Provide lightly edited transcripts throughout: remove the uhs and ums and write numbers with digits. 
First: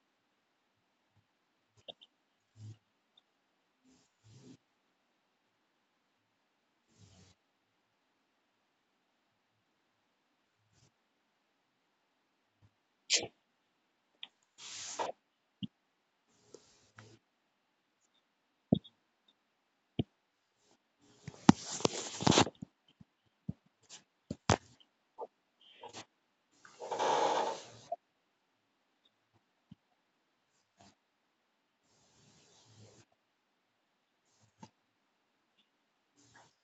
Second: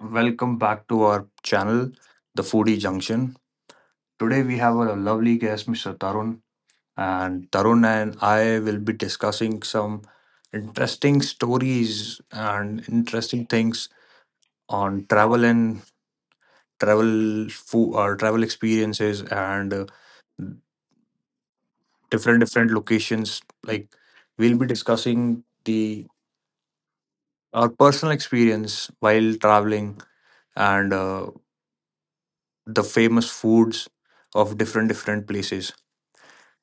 welcome back to our channel, The Foodie Junction. Today we have a lovely guest, Mr. Tarun, and Tarun and I will be discussing some interesting stories and interesting things on travel and travel food or travel experiences and different different locations. Like we'll be discussing the our personal experience while traveling and the famous foods of different different places.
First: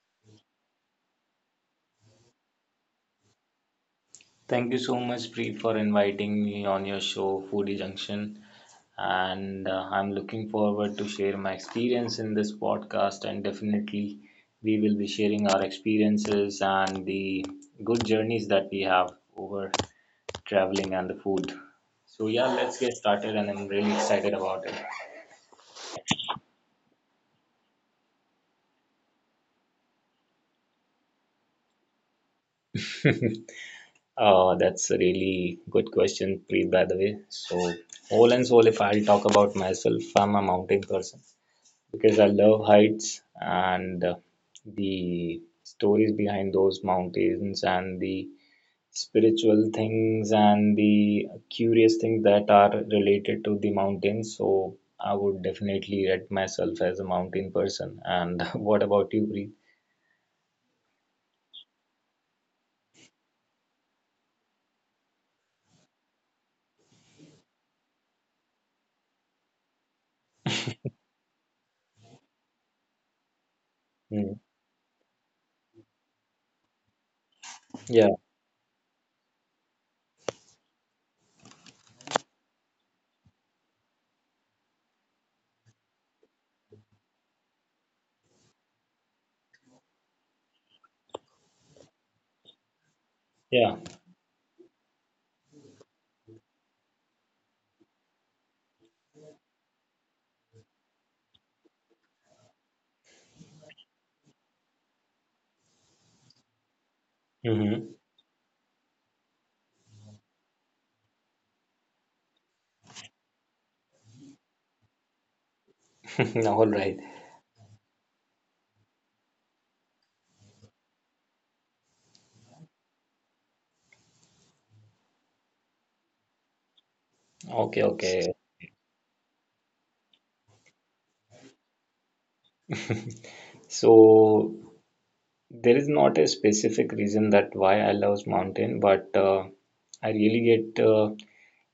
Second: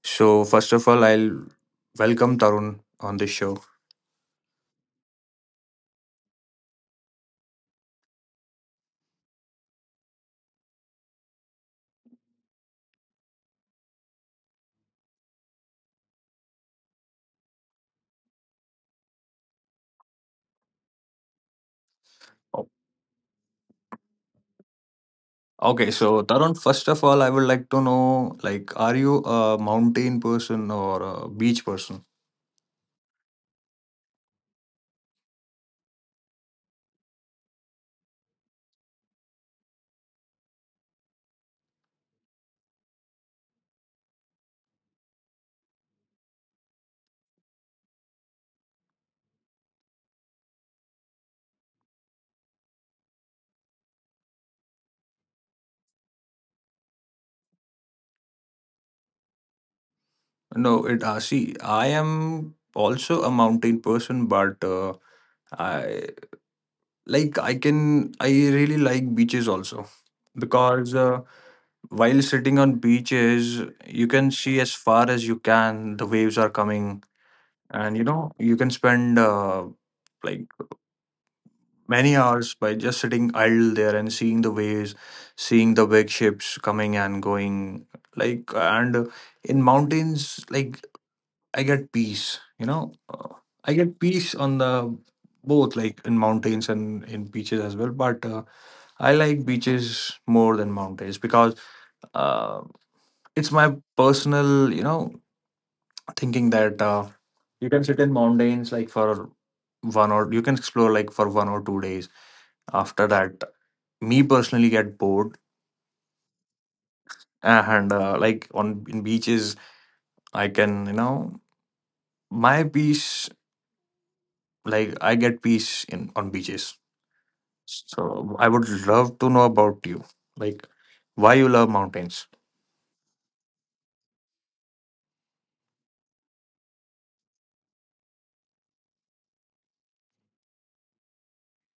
So first of all, I'll welcome Tarun on this show. Thank you so much, Preet, for inviting me on your show, Foodie Junction. And I'm looking forward to share my experience in this podcast. And definitely, we will be sharing our experiences and the good journeys that we have over traveling and the food. So yeah, let's get started, and I'm really excited about it. Okay, so Tarun, first of all, I would like to know, like, are you a mountain person or a beach person? That's a really good question, Preet, by the way. So, all and all, if I'll talk about myself, I'm a mountain person, because I love heights and the stories behind those mountains and the spiritual things and the curious things that are related to the mountains. So I would definitely rate myself as a mountain person. And what about you, Preet? No, it. See, I am also a mountain person, but I I really like beaches also because while sitting on beaches, you can Hmm. see as far as you can. The waves are coming, and you Yeah, know you can spend like many hours by just sitting idle there and seeing the waves, seeing the big ships coming and going. Like and in mountains, like I get peace. I yeah. get peace on the both like in mountains and in beaches as well. But I like beaches more than mountains because uh, it's my personal, thinking that you can Mm-hmm. sit in mountains like for one or you can explore like for 1 or 2 days. After that, me personally get bored, All right. and like on in beaches, I can you know my peace like I get peace in on beaches. Okay, So okay. I would love to know about you, like why you love mountains. So there is not a specific reason that why I love mountain, but I really get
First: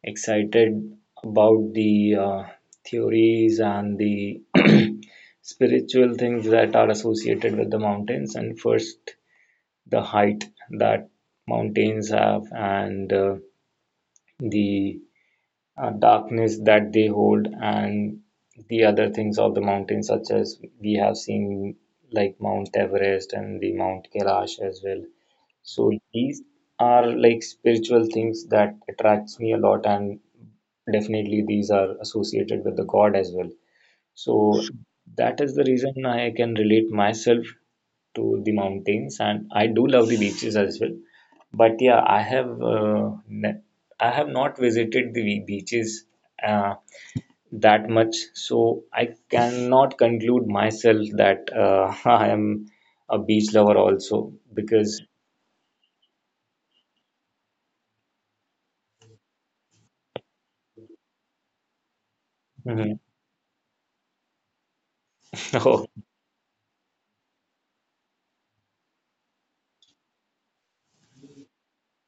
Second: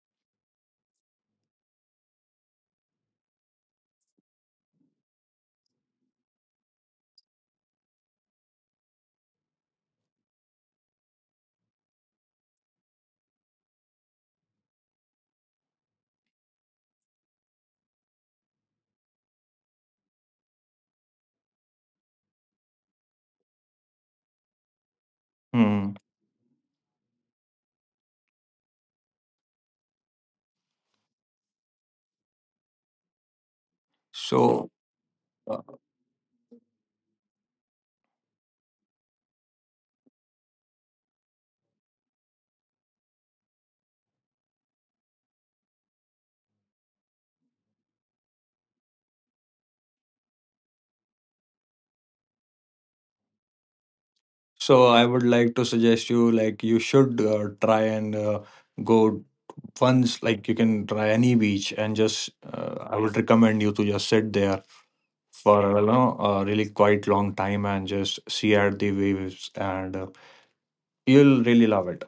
excited about the theories and the spiritual things that are associated with the mountains, and first the height that mountains have, and the darkness that they hold, and the other things of the mountains, such as we have seen like Mount Everest and the Mount Kailash as well. So Hmm. these are like spiritual things that attracts me a lot, and definitely these are associated with the God as well. So So. that is uh, the reason I can relate myself to the mountains, and I do love the beaches as well. But yeah, I have not visited the beaches uh, that much, so I cannot conclude myself that I am a beach lover also So, because. I would like to suggest you like you should try and go once like you can try any beach and just Mhm. I would recommend you to just sit there for a really quite long time and just see at the waves and you'll really love it.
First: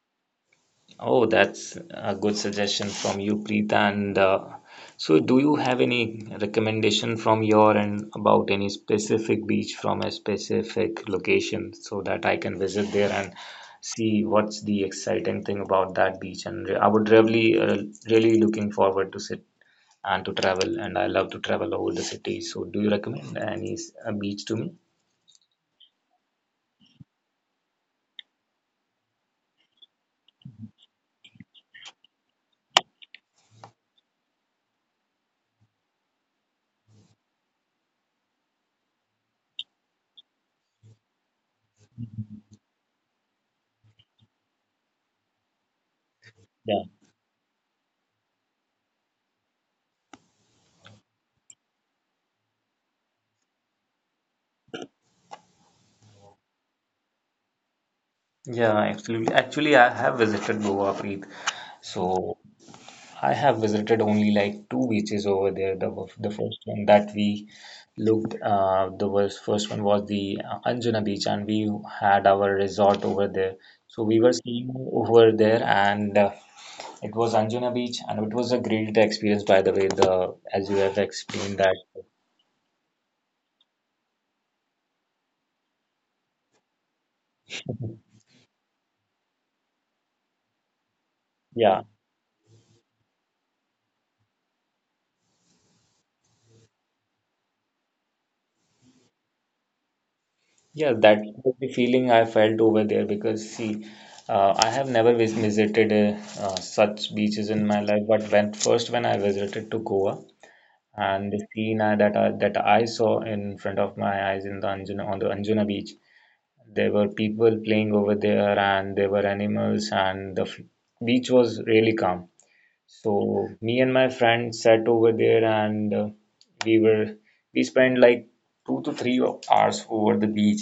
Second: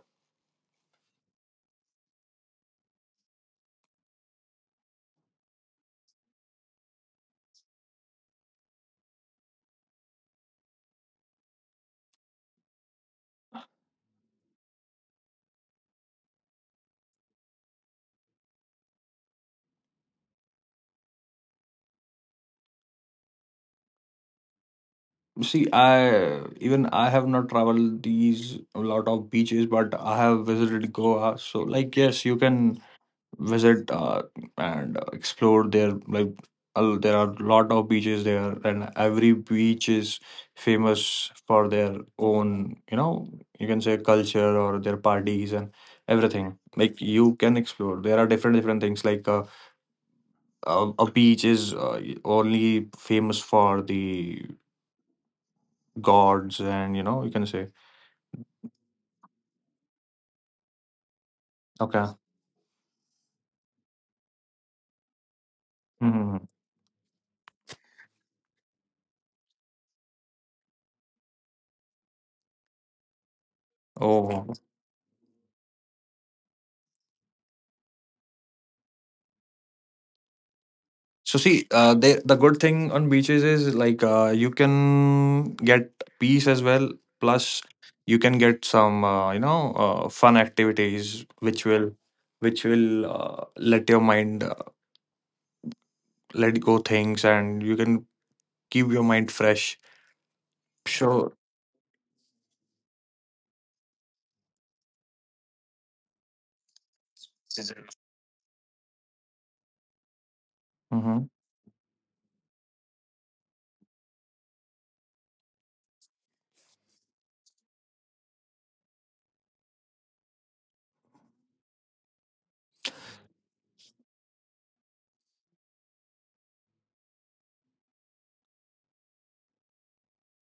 Oh, that's a good suggestion from you, Preeta. And so, do you have any recommendation from your end about any specific beach from a specific location, so that I can visit there and see what's the exciting thing about that beach? And I would really looking forward to sit and to travel, and I love to travel over the city. So, do you recommend any a beach to me? See, I even I have not traveled these a lot of beaches, but I have visited Goa. So like yes, you can visit and explore there like there are lot of beaches there and every beach is famous for their own you can say culture or their parties and everything Yeah, like you can explore there are different different things like a beach is only famous for the gods and you can say. yeah, absolutely. Actually, I have visited Goa, Preet. Okay. So. I have visited only like two beaches over there. The Hmm. first one that we looked, first one was the Anjuna Beach, and we had our resort over there. So we were Oh. staying over there, and it was Anjuna Beach, and it was a great experience. By the way, the as you have So explained see, that, the good thing on beaches is like you can get peace as well. Plus, you can get some fun activities which yeah, will which will let your mind let go things and you can keep your mind fresh. yeah, that So. was the feeling I felt over there because see. I have never visited such beaches in my life, but when first, when I visited to Goa, Mhm. and the scene that I saw in front of my eyes in the Anjuna, on the Anjuna beach, there were people playing over there, and there were animals, and the beach was really calm. So me and my friend sat over there, and we were we spent like 2 to 3 hours over the beach,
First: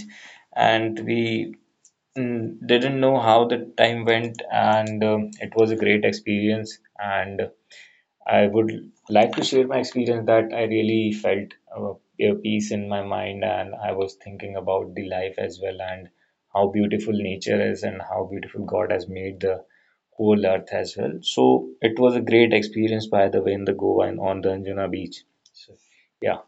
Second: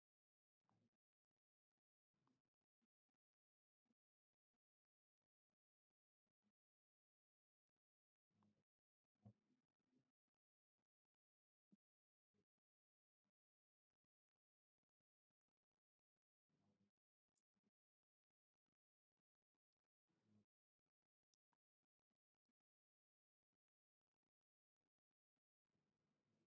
and we didn't know how the time went, and it was a great experience, and I would like to share my experience that I really felt a peace in my mind, and I was thinking about the life as well, and how beautiful nature is, and how beautiful God has made the whole earth as well. So it was a great experience, by the way, in the Goa and on the Anjuna beach. So, yeah.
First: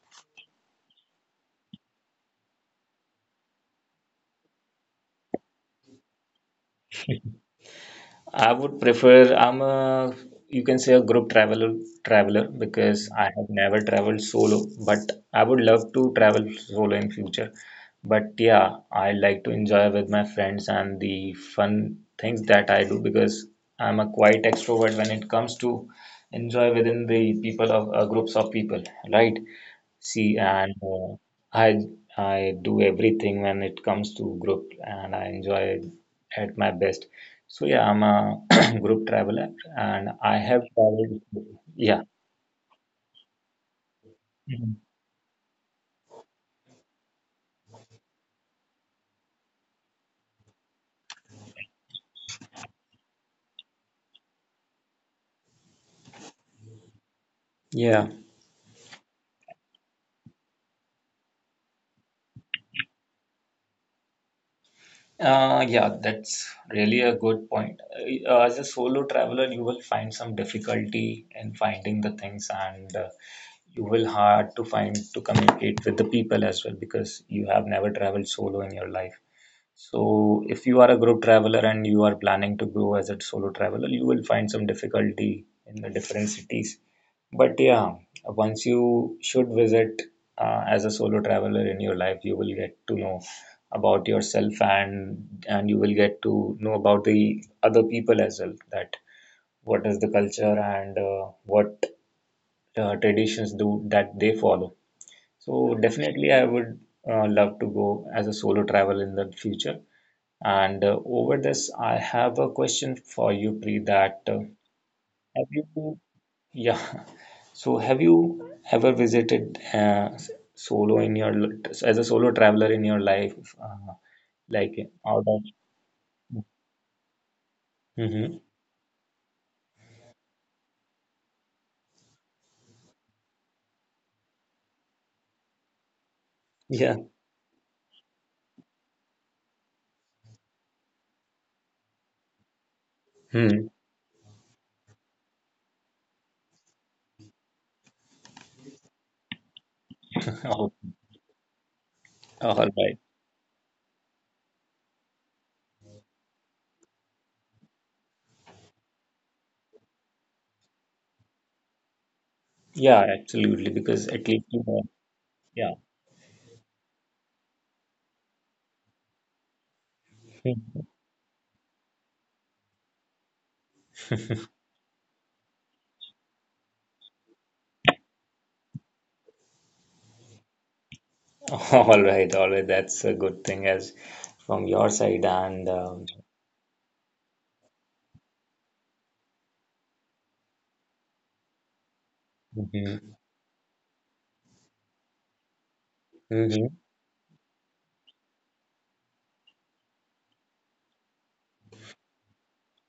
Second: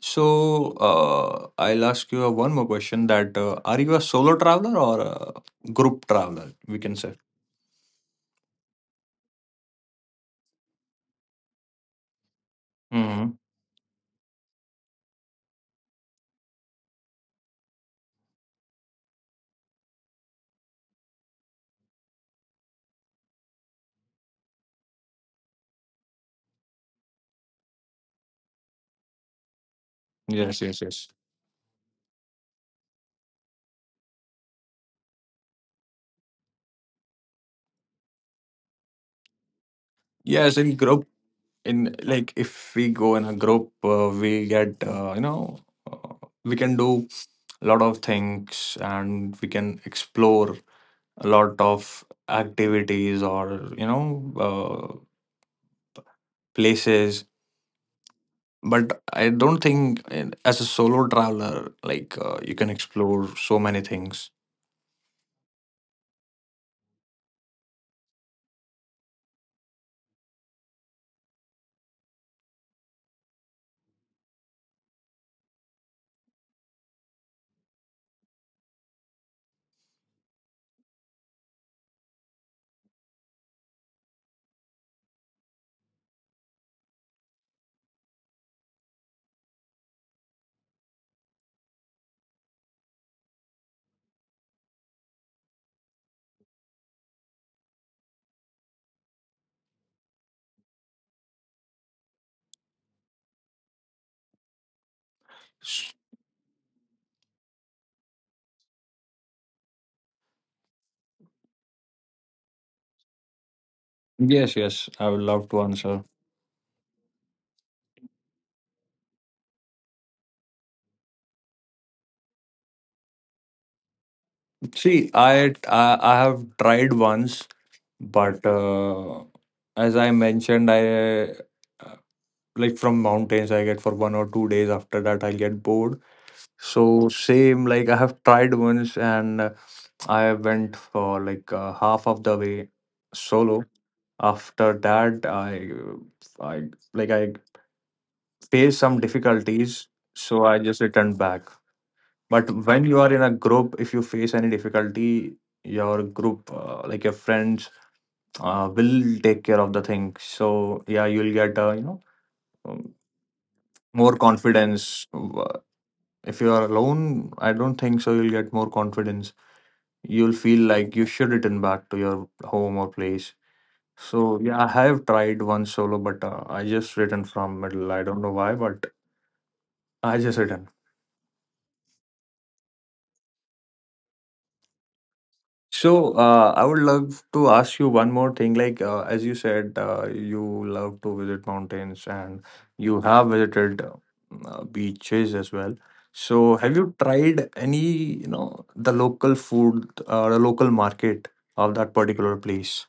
So I'll ask you one more question that are you a solo traveler or a group traveler? We can say. I would prefer I'm a, you can say, a group traveler because I Hmm. have never traveled solo, but I would love to travel solo in future. But yeah, I like to enjoy with my friends and the fun things that I do, because I'm a quite extrovert when it comes to enjoy within the people of groups of people, right? See, Yes, and yes, yes. I I do everything when it comes to group, and I enjoy at my best. So yeah, I'm a group traveler, and I Yes, have in group, traveled. in Yeah, like if we go in a group, we Mhm. get uh, we can do a lot of things and we can explore a lot of activities or places. Yeah. But I don't think as a solo traveler, like you can explore so many things. Yeah, that's really a good point. As a solo traveler, you will find some difficulty in finding the things, and you will hard to find to communicate with the people as well, because you have never traveled solo in your life. So, if you are a group traveler and you are planning to go as a solo traveler, you will find some difficulty in the different cities. But yeah, once you should visit as a solo traveler in your life, you will get to know about yourself, and you will get to know about the other people as well, that what is the culture and what traditions do that they follow. So S- definitely I would love to go as a solo travel in the future. And over this, I have a question for you, Pri, that Yes, yes, I would love have to you, answer. yeah, so have you ever visited s- solo in your l- as a solo traveler in your life, like See, out of. I have tried once Mhm. but as I mentioned I, uh, like from mountains I get for 1 or 2 days after that I'll get bored Yeah. so same like I have tried once and I went for like half of the way solo Hmm. after that i I faced some difficulties so I Oh, just returned back but all when right. you are in a group if you face any difficulty your group, like your friends will take care of the thing. So yeah, you'll get um, Yeah, absolutely. Because more at least. confidence. Yeah. If you are alone, I don't think so. You'll get more confidence. You'll feel Hmm. like you should return back to your home or place. So yeah, I have tried one solo, but I just returned from middle. I don't know why, but I just returned. All right. All right. That's a good thing as from your side. And So, I would love to ask you one more thing. Like, as you said, you love to visit mountains and you Mhm. have visited beaches as well. So, have Mhm. you tried any, the local food or the local market of that particular place?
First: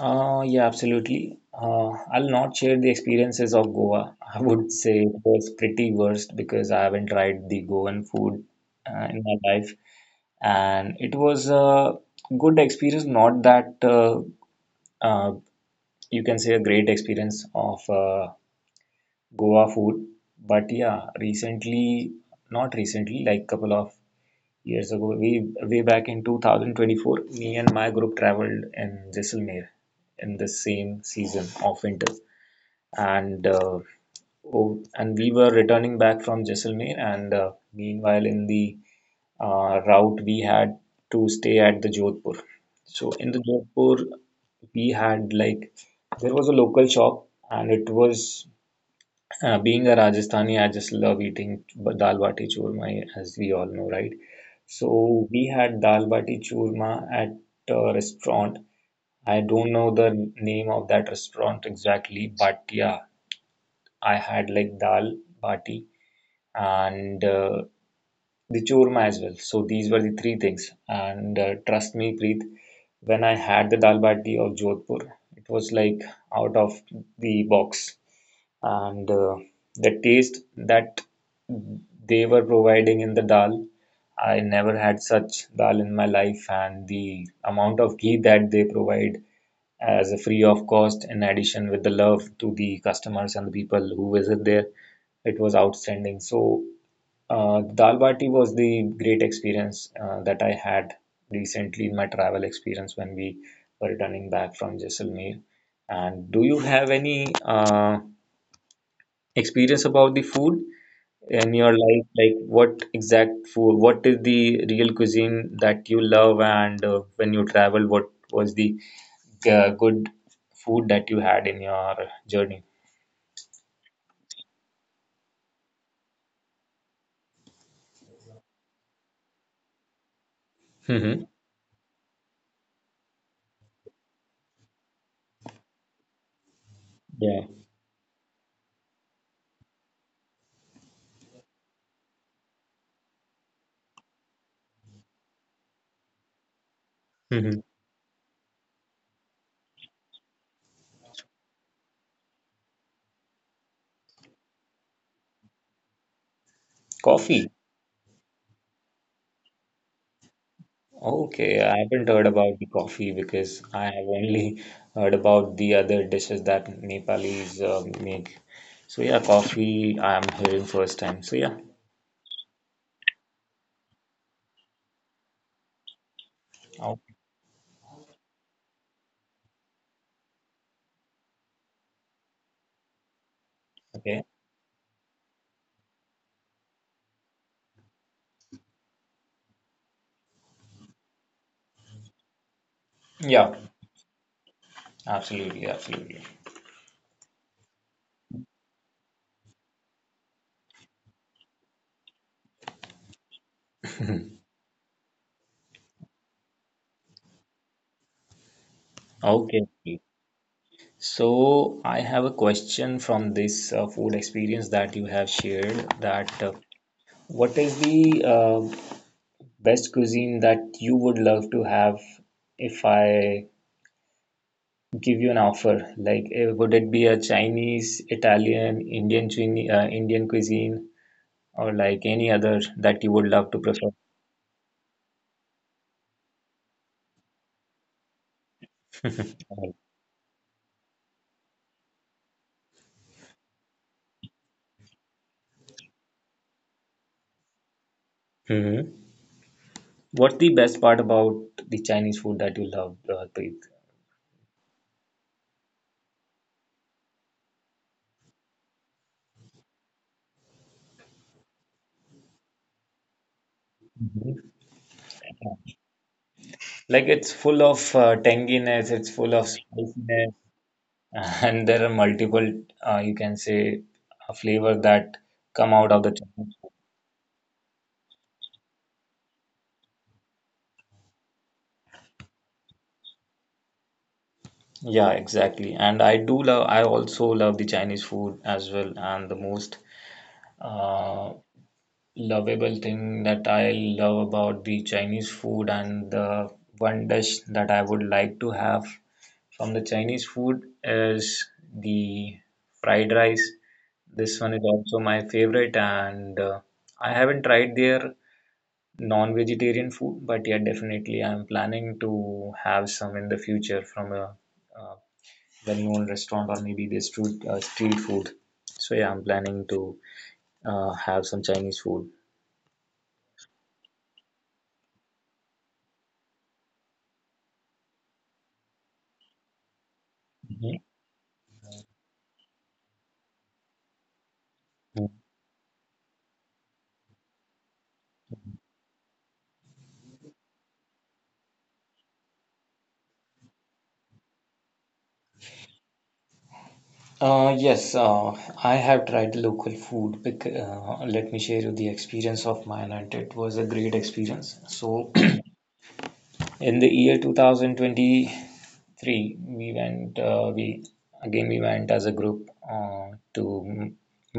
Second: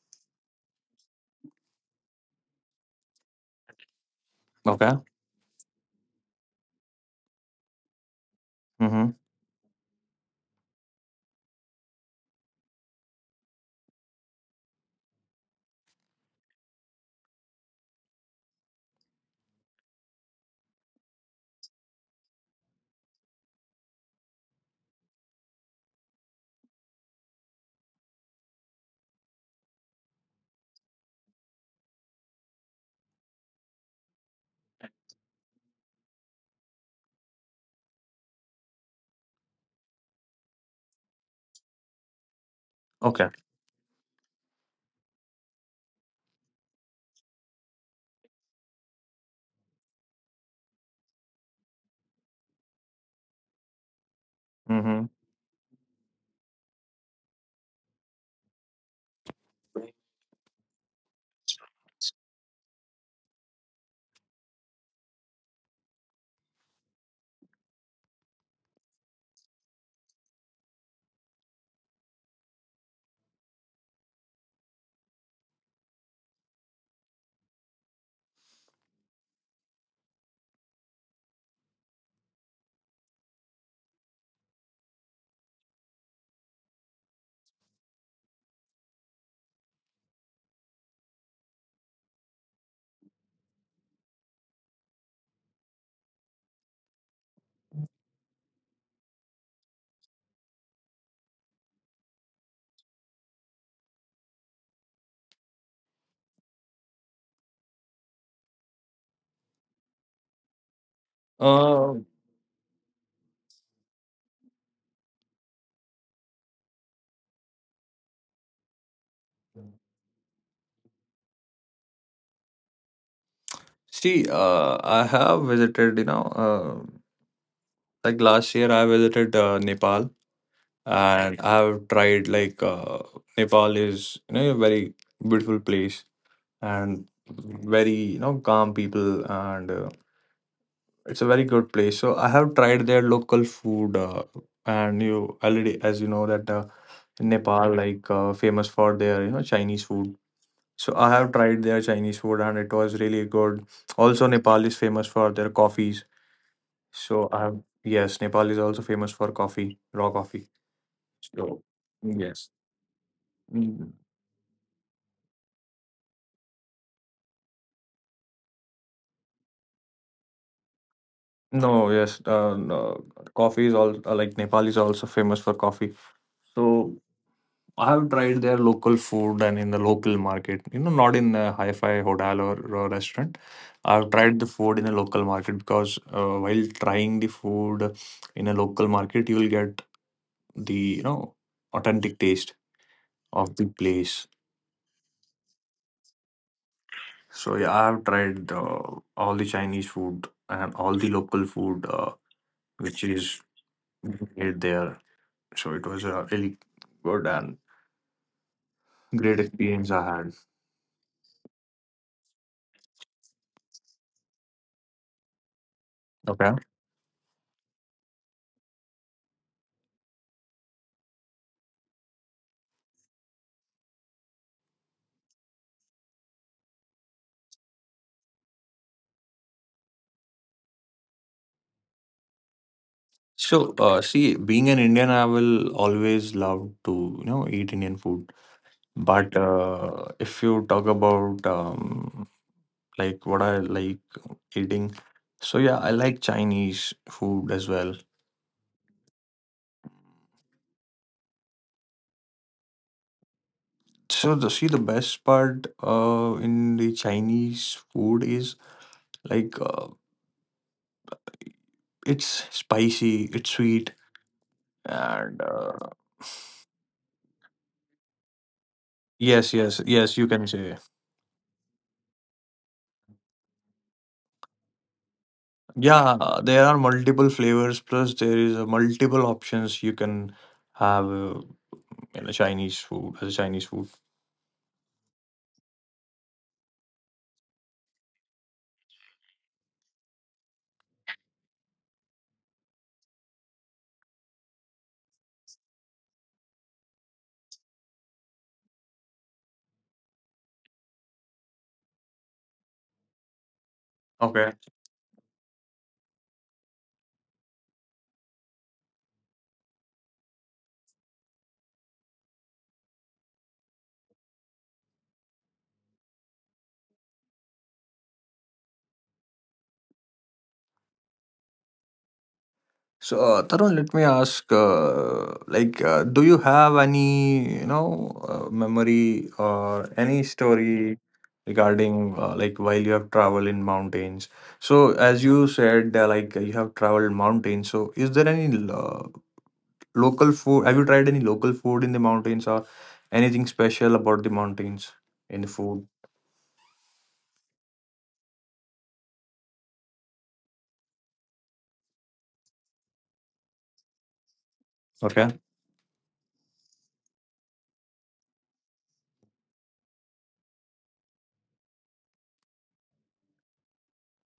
Yeah, absolutely. I'll not share the experiences of Goa. I would Okay. say it was pretty worst, because I haven't tried the Goan food Mm-hmm. in my life, and it was a good experience. Not that uh, you can say a great experience of. Goa food. But yeah, recently, not recently, like couple of years ago, we way back in 2024, me and my group traveled in Jaisalmer in the same season of winter, and oh, and we were returning back from Jaisalmer, and meanwhile in the route, we had to stay at the Jodhpur. So Okay. in the Jodhpur, we had like there was a local shop, and it was being a Rajasthani, I just love eating dal bati churma, as we all know, right? Mm-hmm. So we had dal bati churma at a restaurant. I don't know the name of that restaurant exactly, but yeah, I had like dal bati and the churma as well. So these were the three things. And trust me, Preet, when I had the dal bati of Jodhpur, it was like out of the box, and the taste that they were providing in the dal, I never had such dal in my life, and the amount of ghee that they provide as a free of cost, in addition with the love to the customers and the people who visit there, it was outstanding. So dal bati was the great experience that I had recently in my travel experience, when we were returning back from Jaisalmer. And do you have any experience about the food in your Uh, life, like what exact food, what is the real cuisine that you love, and when you travel, what was the good food that you had in your journey? See, I have visited, like last year I visited Nepal. Hmm. And I've tried like Nepal is a very beautiful place and Yeah. very calm people and it's a very good place. So I have tried their local food and you already as you know that Hmm. Nepal like famous for their Chinese food. So I have tried their Chinese food and it was really good. Also Nepal is famous for their coffees. So I Coffee. have yes Nepal is also famous for coffee, raw coffee. Okay, So I haven't heard yes. about the coffee, because I Mm-hmm. have only heard about the other dishes that Nepalis make, so yeah, coffee I am hearing first time, so yeah. No, yes, no, coffee is all like Nepal is also famous for coffee. So Oh, I have tried their local food and in the local market. You know, not in a hi-fi hotel or restaurant. I've okay. tried the food in a local market because while trying the food in a local market, you will get the authentic taste Yeah, of the place. absolutely, absolutely. So yeah, I have tried all the Chinese food and all the local food which is made there. So it was a really good and great Okay. experience Okay. I had. So I have a question from this food experience that you have shared, that Okay. what is the best cuisine that you would love to have, if I give you an offer? Like, would it be a Chinese, Italian, Indian cuisine, or like any other that you would love to So, prefer? See, being an Indian, I will always love to, eat Indian food. But if you talk about like what I like eating, so yeah, I like Chinese food as well. Hmm. What's the best part about the Chinese food that you love, Preet? So the see the best part in the Chinese food is like it's spicy, it's sweet, and Like it's full of tanginess, it's full of yes, yes, yes, you spiciness, can say. and there are multiple, you can say, flavors that come out of the Yeah, Chinese there food. are multiple flavors, plus there is multiple options you can have in a Chinese food as a Chinese food. Yeah, exactly. And I also love the Chinese food as well. And the most uh, lovable thing that I love about the Chinese food, and the one dish that I would like to have from the Chinese food, is the fried rice. This Okay. one is also my favorite, and I haven't tried their non-vegetarian food, but yeah, definitely I'm planning to have some in the future from a, uh well-known restaurant, or maybe the street food. So yeah, I'm planning to have some Chinese food. So, Tarun, let me ask, like, do you have any, memory or any Mhm. story regarding, like, while you have traveled in mountains? So, as you said, like, you have traveled mountains. So, is there any local food. Have you tried any local food in the mountains or anything special about the mountains in the food? Yes, I have tried local food. Bec Let me share you the experience of mine, and it was a great experience. So, Okay. in the year 2023, we went, uh, we we went as a group to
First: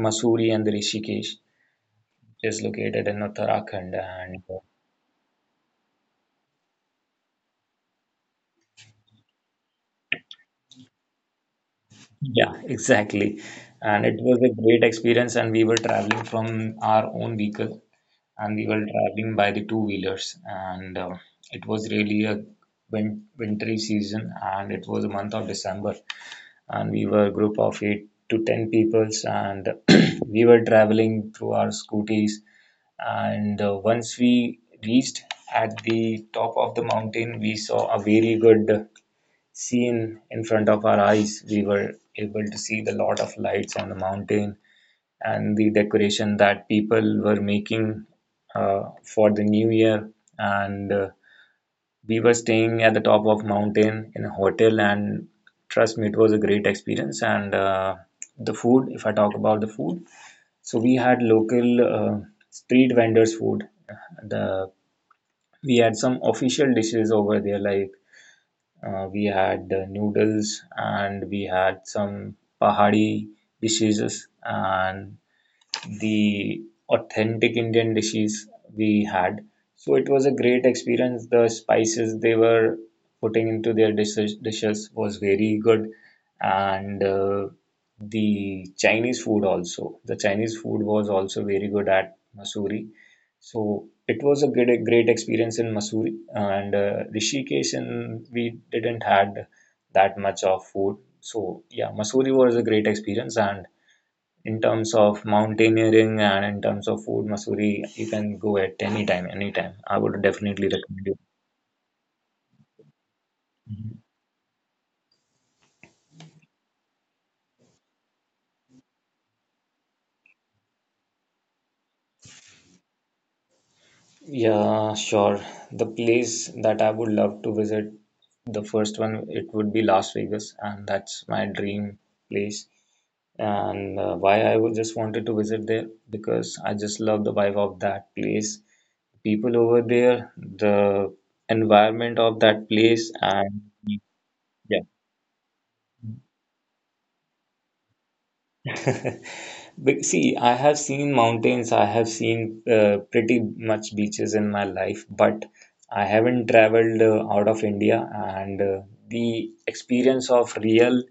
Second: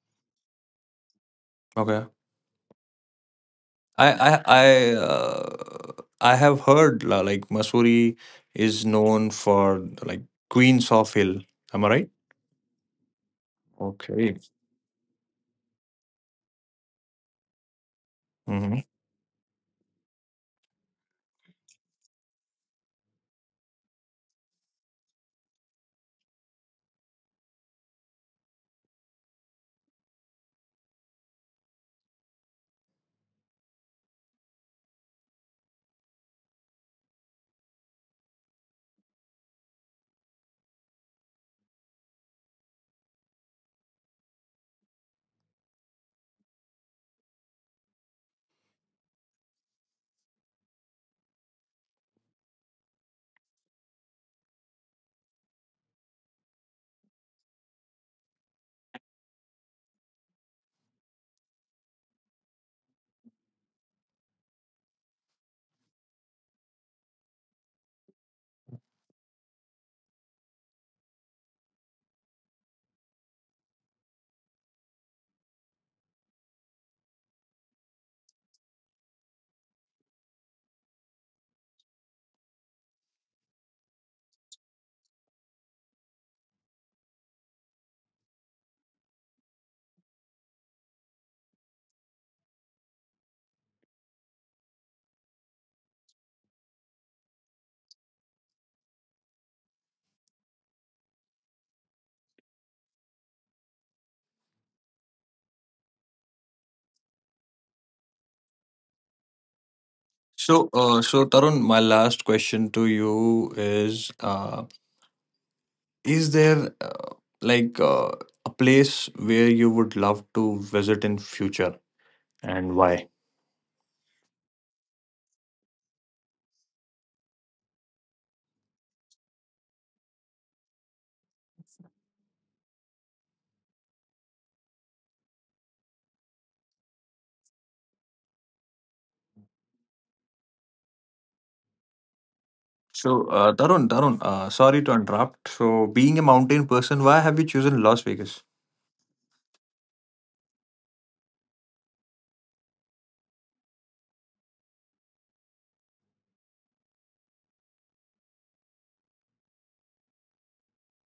Mussoorie and Rishikesh, Okay. which is located in Uttarakhand, I I and I uh, I have heard like Mussoorie is known for like queens of hill. Am I right? yeah, exactly. And it was Okay. a great experience, and we were traveling from our own vehicle, and we Hmm. were traveling by the two wheelers, and it was really a wintry season, and it was the month of December, and we were a group of 8 to 10 peoples, and we were traveling through our scooties. And once we reached at the top of the mountain, we saw a very good scene in front of our eyes. We were able to see the lot of lights on the mountain and the decoration that people were making for the new year. And we were staying at the top of mountain in a hotel, and trust me, it was a great experience. And the food, if I talk about the food, so we had local street vendors food, the we had some official dishes over there, like we had noodles, and we had some pahadi dishes and the authentic Indian dishes we had. So it was a great experience. The spices they were putting into their dishes was very good, and the Chinese food also. The Chinese food was also very good at Masuri. So it was a great experience in Masuri and Rishikesh, and we didn't had that much of food. So yeah, Masuri was a great experience, and in terms of mountaineering and in terms of food, Missouri, you can go at any time, anytime. I would definitely So, uh, recommend you. so Tarun, my last question to you Mhm. is: is there uh, like a place where you would love to visit in future, and why? Yeah, sure. The place that I would love to visit, the first one, it would be Las Vegas, and that's my dream place. And why I would just wanted to visit there, because I just love the vibe of that place, people over there, the environment of that place, So, and Tarun, Tarun, yeah. sorry to interrupt. So, being a mountain person, why have you chosen Las Vegas? See, I have seen mountains, I have seen pretty much beaches in my life, but I haven't traveled out of India. And the experience of real,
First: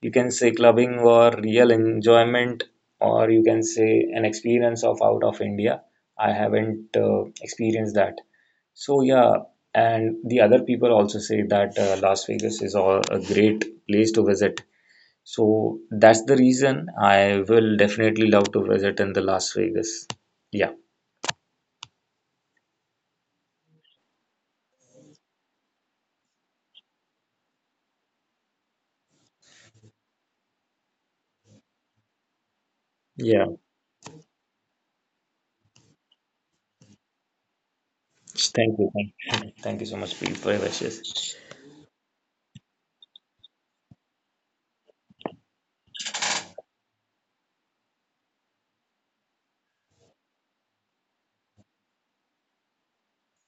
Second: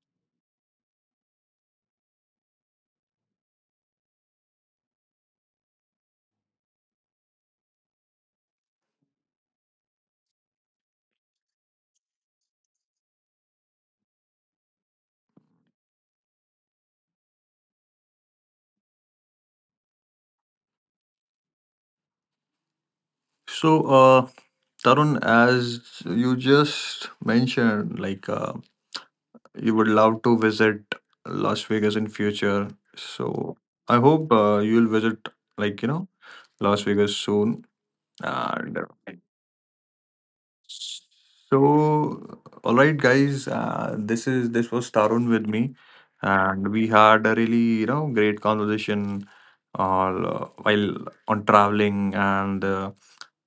you can say, clubbing or real enjoyment, or you can say an experience of out of India, I haven't experienced that. So, yeah, and the other people also say that Las Vegas is all a great place to visit. So that's the reason I will definitely love to visit in the Las Vegas. Yeah. So, Tarun, as you just mentioned, like you would love to visit Las Vegas in future. Yeah. So, I hope you'll visit, like, Las Vegas soon. And Thank you. Thank you, thank you so much, Preet, for your wishes. So, all right, guys. This was Tarun with me, and we had a really great conversation, while on traveling and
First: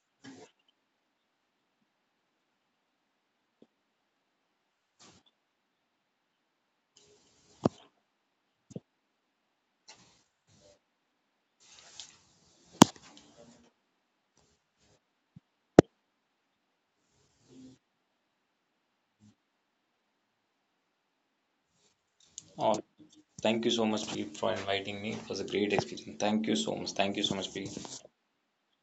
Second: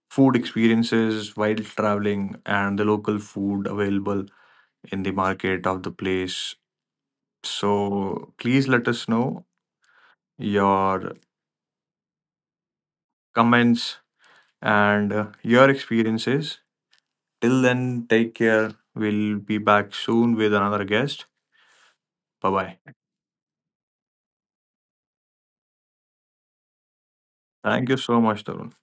food experiences while traveling and the local food available in the market of the place. So please let us know your comments and your experiences. Till then, take care. We'll be back soon with another guest. Oh, Bye-bye. thank you so much, Preet, for inviting me. It was a great experience. Thank you so much. Thank you so much, Thank you Preet. so much, Tarun.